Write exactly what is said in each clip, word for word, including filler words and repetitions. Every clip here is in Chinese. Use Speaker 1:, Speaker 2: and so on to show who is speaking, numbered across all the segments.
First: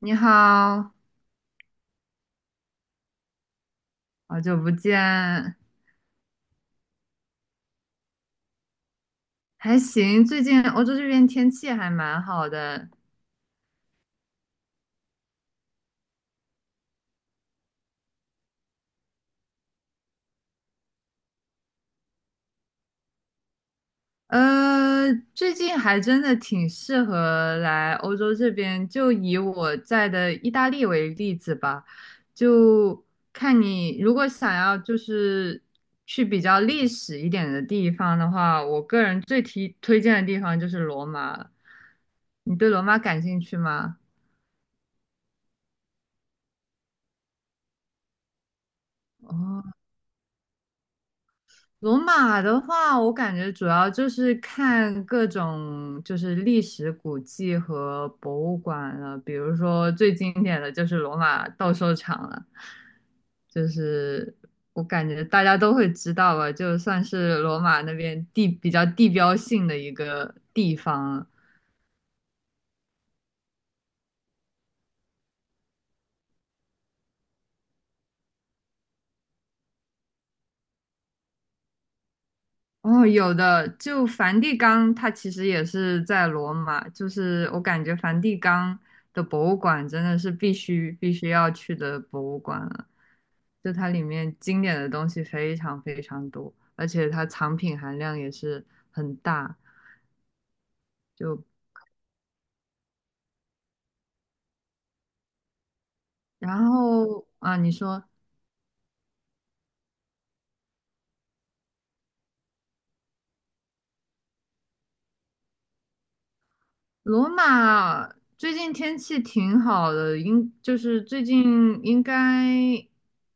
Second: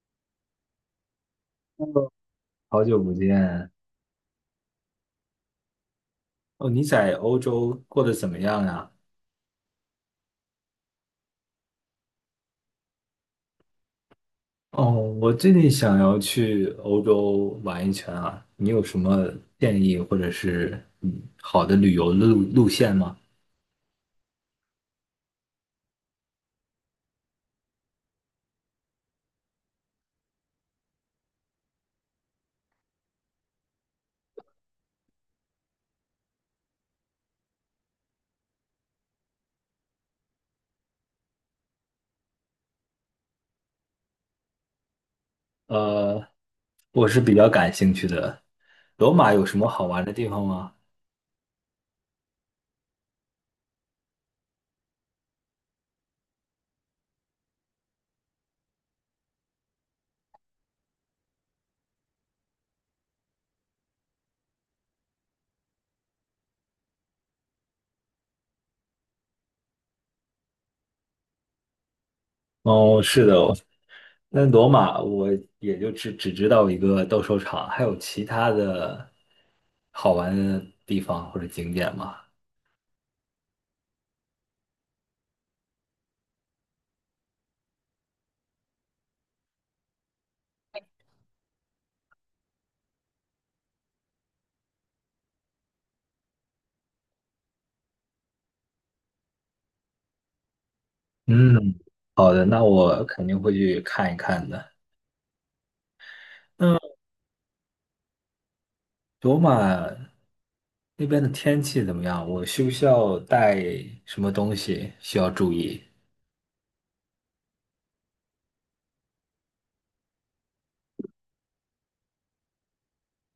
Speaker 1: 你好，
Speaker 2: 好久不见
Speaker 1: 好久不见，
Speaker 2: 哦！你在欧洲过得怎么样呀？
Speaker 1: 还行。最近欧洲这边天气还蛮好的。
Speaker 2: 哦，我最近想要去欧洲玩一圈啊，你有什么建议或者是嗯好的旅游路路线吗？
Speaker 1: 呃，最近还真的挺适合来欧洲这边。就以我在的意大利为例子吧，就看你如果想要就是去比较历史一点的地方的话，我个人最提推荐的地方就是罗马了。你对罗马感兴趣吗？
Speaker 2: 呃，我是比较感兴趣的。罗马有什么
Speaker 1: 哦。
Speaker 2: 好玩的地方吗？
Speaker 1: 罗马的话，我感觉主要就是看各种就是历史古迹和博物馆了，比如说最经典的就是罗马斗兽场了，就是我感觉大家都会知道吧，就算是罗马那边地比较地标性的一个地方。
Speaker 2: 哦，是的，那罗马我也就只只知道一个斗兽场，还有其他的好玩的地方或者景点吗？
Speaker 1: 哦，有的，就梵蒂冈，它其实也是在罗马，就是我感觉梵蒂冈的博物馆真的是必须必须要去的博物馆了，就它里面经典的东西非常非常多，而且它藏品含量也是很大。就
Speaker 2: 嗯，好的，那我肯定会去看一看的。
Speaker 1: 然
Speaker 2: 那
Speaker 1: 后啊，你说。
Speaker 2: 罗马那边的天气怎么样？我需不需要带什么东西需要注意？
Speaker 1: 罗马最近天气挺好的，应就是最近应该，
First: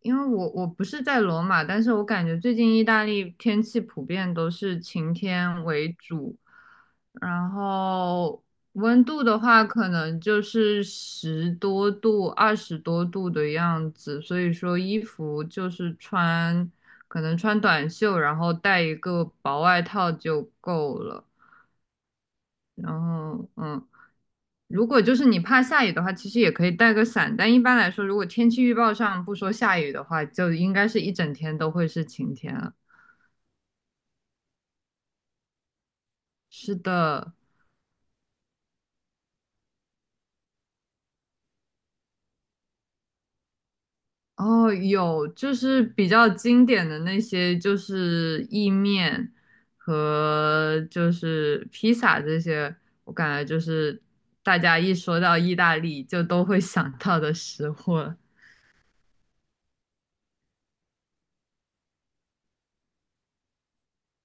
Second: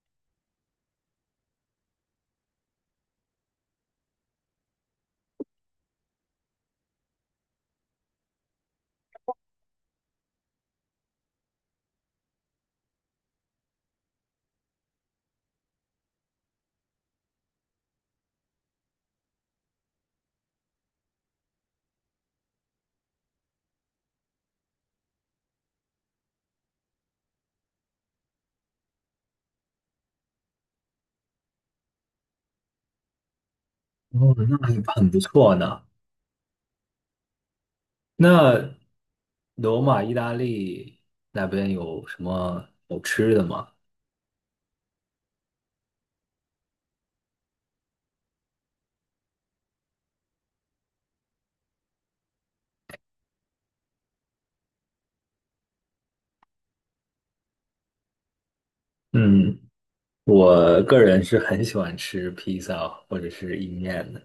Speaker 1: 因为我我不是在罗马，但是我感觉最近意大利天气普遍都是晴天为主，然后温度的话可能就是十多度、二十多度的样子，所以说衣服就是穿，可能穿短袖，然后带一个薄外套就够了。然后嗯，如果就是你怕下雨的话，其实也可以带个伞，但一般来说，如果天气预报上不说下雨的话，就应该是一整天都会是晴天了。
Speaker 2: 哦，那还很不错呢。
Speaker 1: 是的。
Speaker 2: 那罗马、意大利那边有什么好吃的吗？
Speaker 1: 哦，有就是比较经典的那些，就是意面和就是披萨这些，我感觉就是大家一说到意大利就都会想到的食物了。
Speaker 2: 嗯，我个人是很喜欢吃披萨或者是意面的。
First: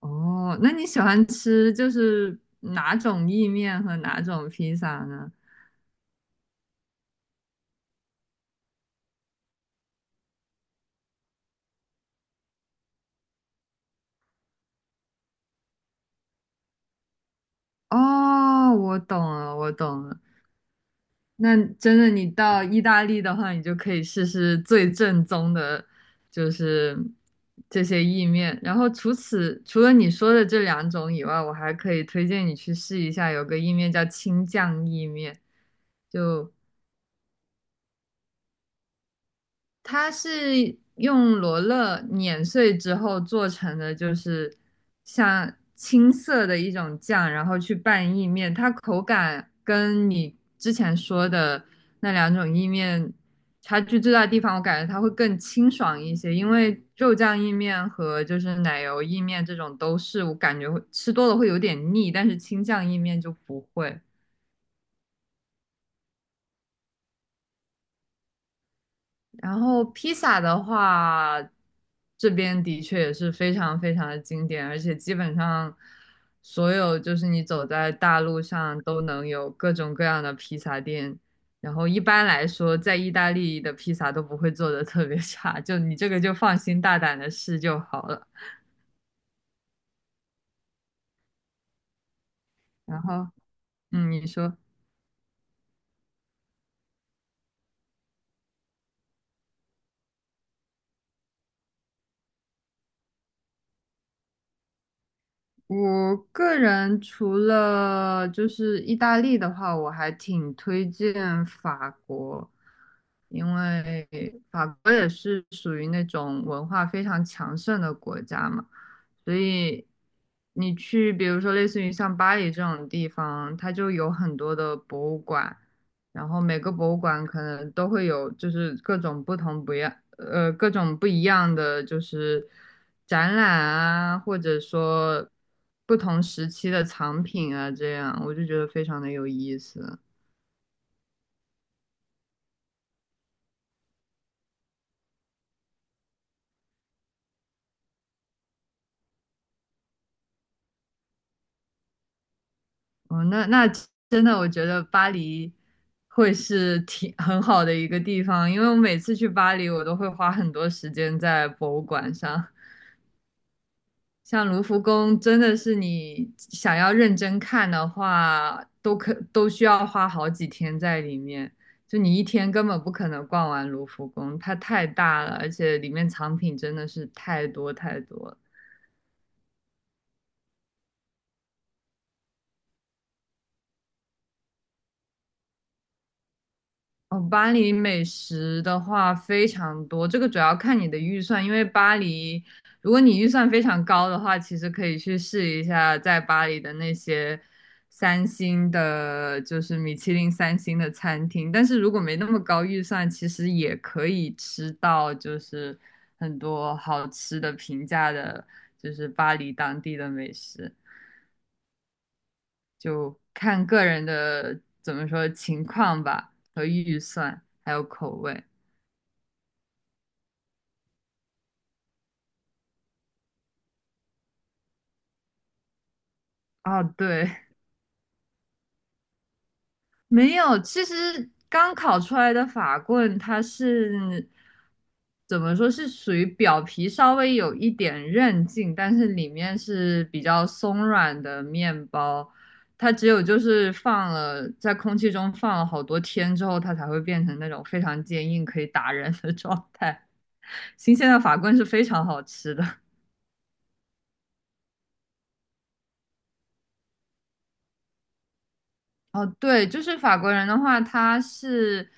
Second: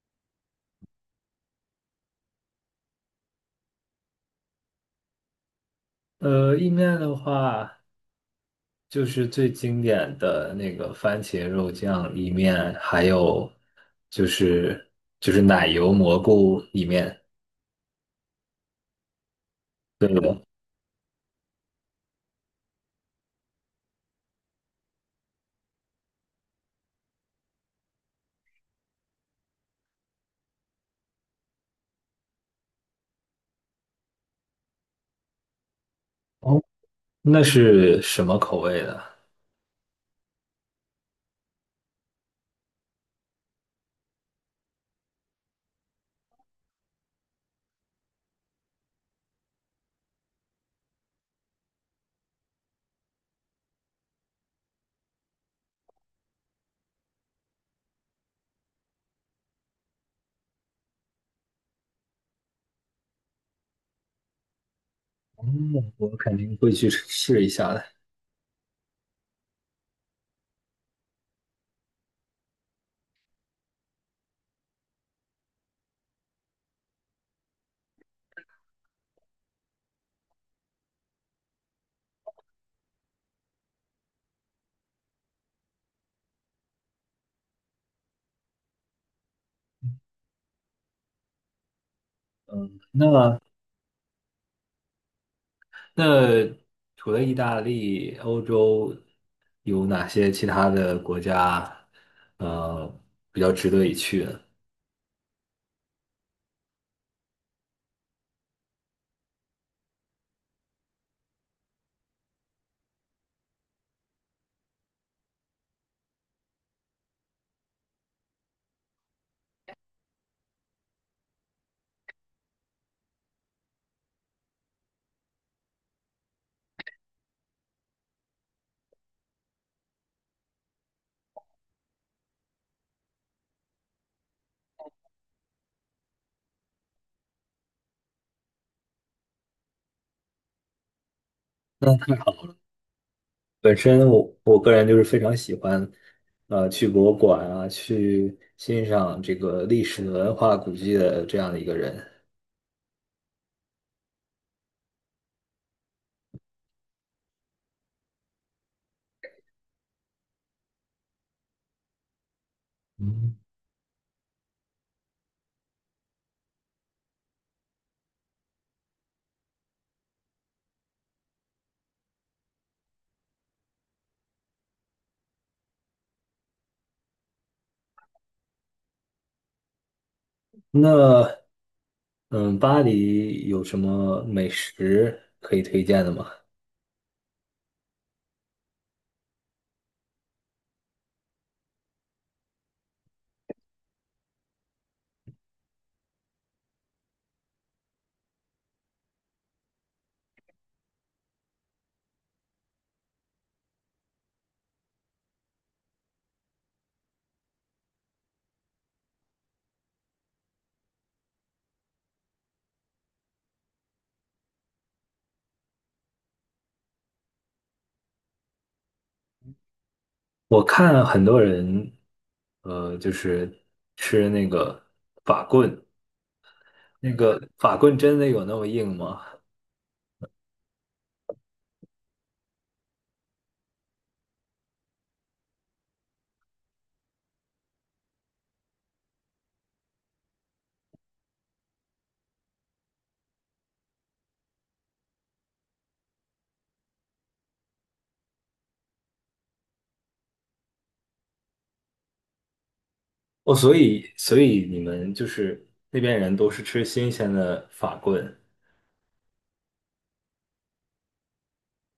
Speaker 1: 哦，那你喜欢吃就是哪种意面和哪种披萨呢？
Speaker 2: 呃，意面的话。就是最经典的那个番茄肉酱意面，还有就是就是奶油蘑菇意面，
Speaker 1: 哦，我懂了，我懂了。那真的，你到意大利的话，你就可以试试最正宗的，就是这些意面。然后除此除了你说的这两种以外，我还可以推荐你去试一下，有个意面叫青酱意面，就
Speaker 2: 哦，那是什么口味的？
Speaker 1: 它是用罗勒碾碎之后做成的，就是像青色的一种酱，然后去拌意面。它口感跟你之前说的那两种意面差距最大的地方，我感觉它会更清爽一些，因为肉酱意面和就是奶油意面这种都是我感觉会吃多了会有点腻，但是青酱意面就不会。
Speaker 2: 嗯我肯定会去试一下的。
Speaker 1: 然后披萨的话，这边的确也是非常非常的经典，而且基本上所有就是你走在大路上都能有各种各样的披萨店。然后一般来说，在意大利的披萨都不会做的特别差，就你这个就放心大胆的试就好了。
Speaker 2: 嗯，
Speaker 1: 然后，
Speaker 2: 那
Speaker 1: 嗯，你说。
Speaker 2: 那除了意大利，欧洲有哪些其他的国家，呃，比较值得一去呢？
Speaker 1: 我个人除了就是意大利的话，我还挺推荐法国，因为法国也是属于那种文化非常强盛的国家嘛。所以你去，比如说类似于像巴黎这种地方，它就有很多的博物馆，然后每个博物馆可能都会有，就是各种不同不一样，呃，各种不一样的就是展览啊，或者说不同时期的藏品啊，这样我就觉得非常的有意思。
Speaker 2: 本身我我个人就是非常喜欢，呃，去博物馆啊，去欣赏这个历史文化古迹的这样的一个人。
Speaker 1: 哦，那那真的，我觉得巴黎会是挺 很好的一个地方，因为我每次去巴黎，我都会花很多时间在博物馆上。
Speaker 2: 嗯，
Speaker 1: 像卢浮宫，真的是你想要认真看的话，都可都需要花好几天在里面。就你一天根本不可能逛完卢浮宫，它太大了，而且里面藏品真的是太多太多了。
Speaker 2: 那，嗯，巴黎有什么美食可以推荐的吗？
Speaker 1: 哦，巴黎美食的话非常多，这个主要看你的预算，因为巴黎，如果你预算非常高的话，其实可以去试一下在巴黎的那些三星的，就是米其林三星的餐厅。但是如果没那么高预算，其实也可以吃到就是很多好吃的、平价的，就是巴黎当地的美食，就看个人的怎么说情况吧和预算，还有口味。
Speaker 2: 我看很多人，呃，就是吃那个法棍，
Speaker 1: 啊，
Speaker 2: 那
Speaker 1: 对，
Speaker 2: 个法棍真的有那么硬吗？
Speaker 1: 没有。其实刚烤出来的法棍，它是怎么说是属于表皮稍微有一点韧劲，但是里面是比较松软的面包。它只有就是放了在空气中放了好多天之后，它才会变成那种非常坚硬可以打人的状态。新鲜的法棍是非常好吃的。
Speaker 2: 哦，所以所以你们就是那边人都是吃新鲜的法棍。
Speaker 1: 哦，对，就是法国人的话，他是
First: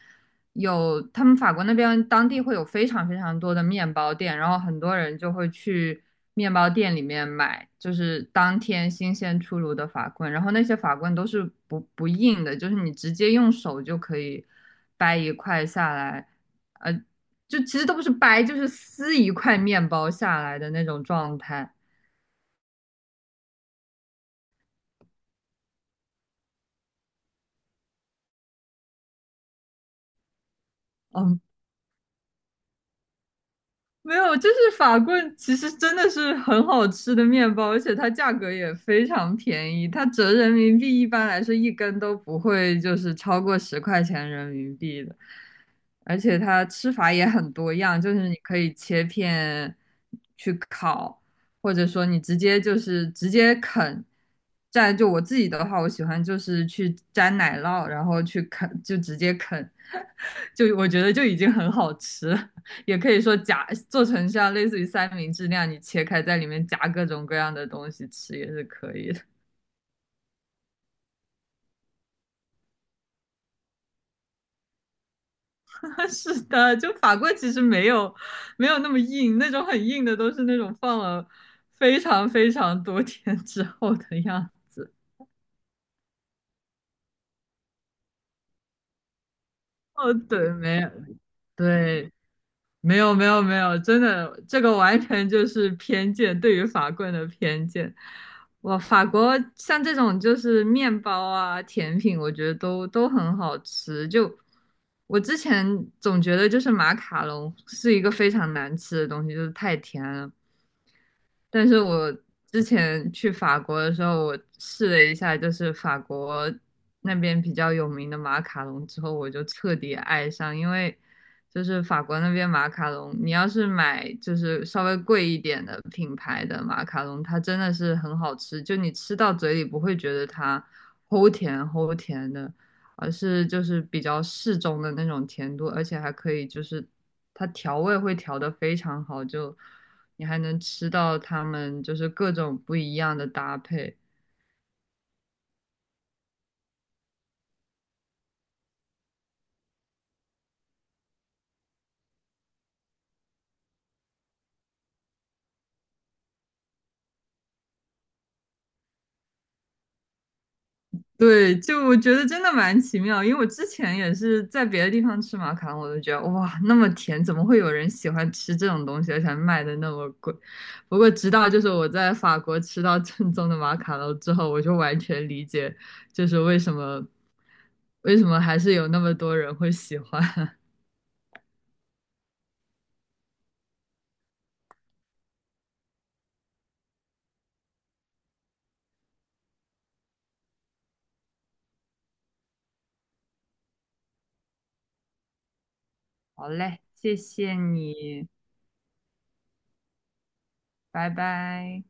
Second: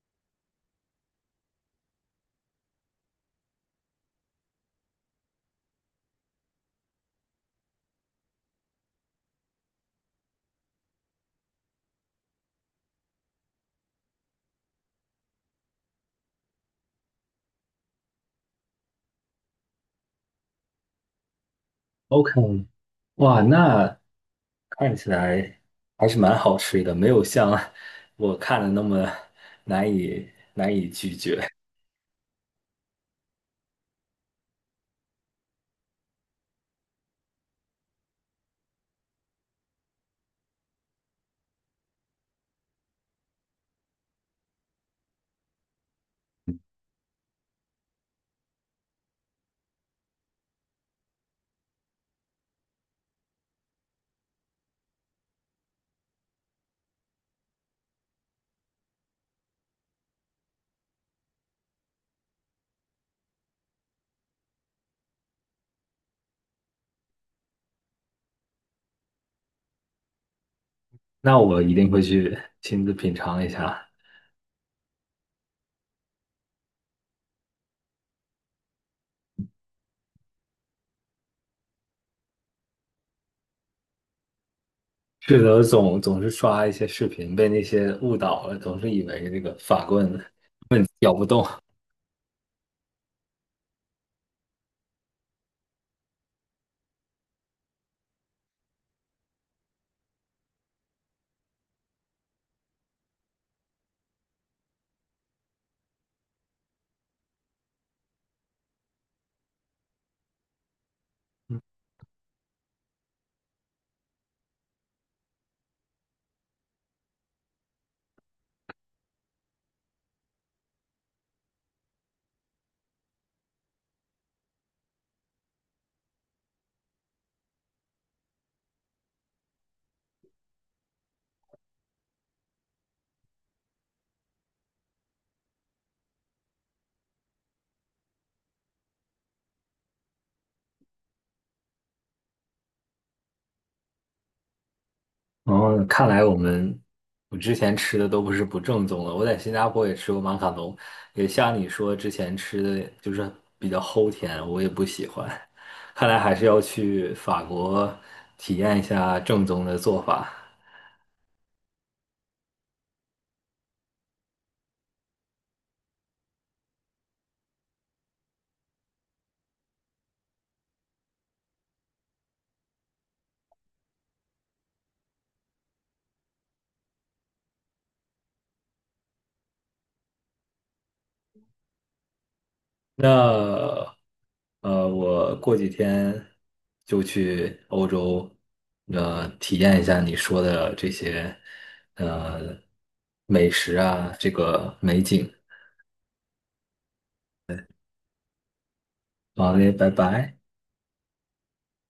Speaker 1: 有他们法国那边当地会有非常非常多的面包店，然后很多人就会去面包店里面买，就是当天新鲜出炉的法棍，然后那些法棍都是不不硬的，就是你直接用手就可以掰一块下来，呃，就其实都不是掰，就是撕一块面包下来的那种状态。
Speaker 2: OK,哇，那看起来还是蛮好吃的，没有像我看的那么难以难以拒绝。
Speaker 1: 嗯。没有，就是法棍，其实真的是很好吃的面包，而且它价格也非常便宜，它折人民币一般来说一根都不会就是超过十块钱人民币的，而且它吃法也很多样，就是你可以切片去烤，或者说你直接就是直接啃。蘸就我自己的话，我喜欢就是去沾奶酪，然后去啃，就直接啃，就我觉得就已经很好吃了。也可以说夹做成像类似于三明治那样，你切开在里面夹各种各样的东西吃也是可以的。
Speaker 2: 那我一定会去亲自品尝一下。
Speaker 1: 是的，就法棍其实没有没有那么硬，那种很硬的都是那种放了非常非常多天之后的样子。
Speaker 2: 是的，总总是刷一些视频，被那些误导了，总是以为这个法棍
Speaker 1: 哦，对，没
Speaker 2: 棍
Speaker 1: 有，
Speaker 2: 咬不动。
Speaker 1: 对，没有没有没有，真的，这个完全就是偏见，对于法棍的偏见。哇，法国像这种就是面包啊、甜品，我觉得都都很好吃。就我之前总觉得就是马卡龙是一个非常难吃的东西，就是太甜了。但是我之前去法国的时候，我试了一下，就是法国那边比较有名的马卡龙之后，我就彻底爱上，因为就是法国那边马卡龙，你要是买就是稍微贵一点的品牌的马卡龙，它真的是很好吃，就你吃到嘴里不会觉得它齁甜齁甜的，而是就是比较适中的那种甜度，而且还可以就是它调味会调得非常好，就。你还能吃到他们就是各种不一样的搭配。
Speaker 2: 然哦，看来我们我之前吃的都不是不正宗的。我在新加坡也吃过马卡龙，也像你说之前吃的就是比较齁甜，我也不喜欢。看来还是要去法国体验一下正宗的做法。
Speaker 1: 对，就我觉得真的蛮奇妙，因为我之前也是在别的地方吃马卡龙，我都觉得哇，那么甜，怎么会有人喜欢吃这种东西，而且还卖的那么贵？不过直到就是我在法国吃到正宗的马卡龙之后，我就完全理解，就是为什么为什么还是有那么多人会喜欢。
Speaker 2: 那呃，我过几天就去欧洲，呃，体验一下你说的这些呃美食啊，这个美景。
Speaker 1: 好嘞，谢谢你，
Speaker 2: 好嘞，拜拜。
Speaker 1: 拜拜。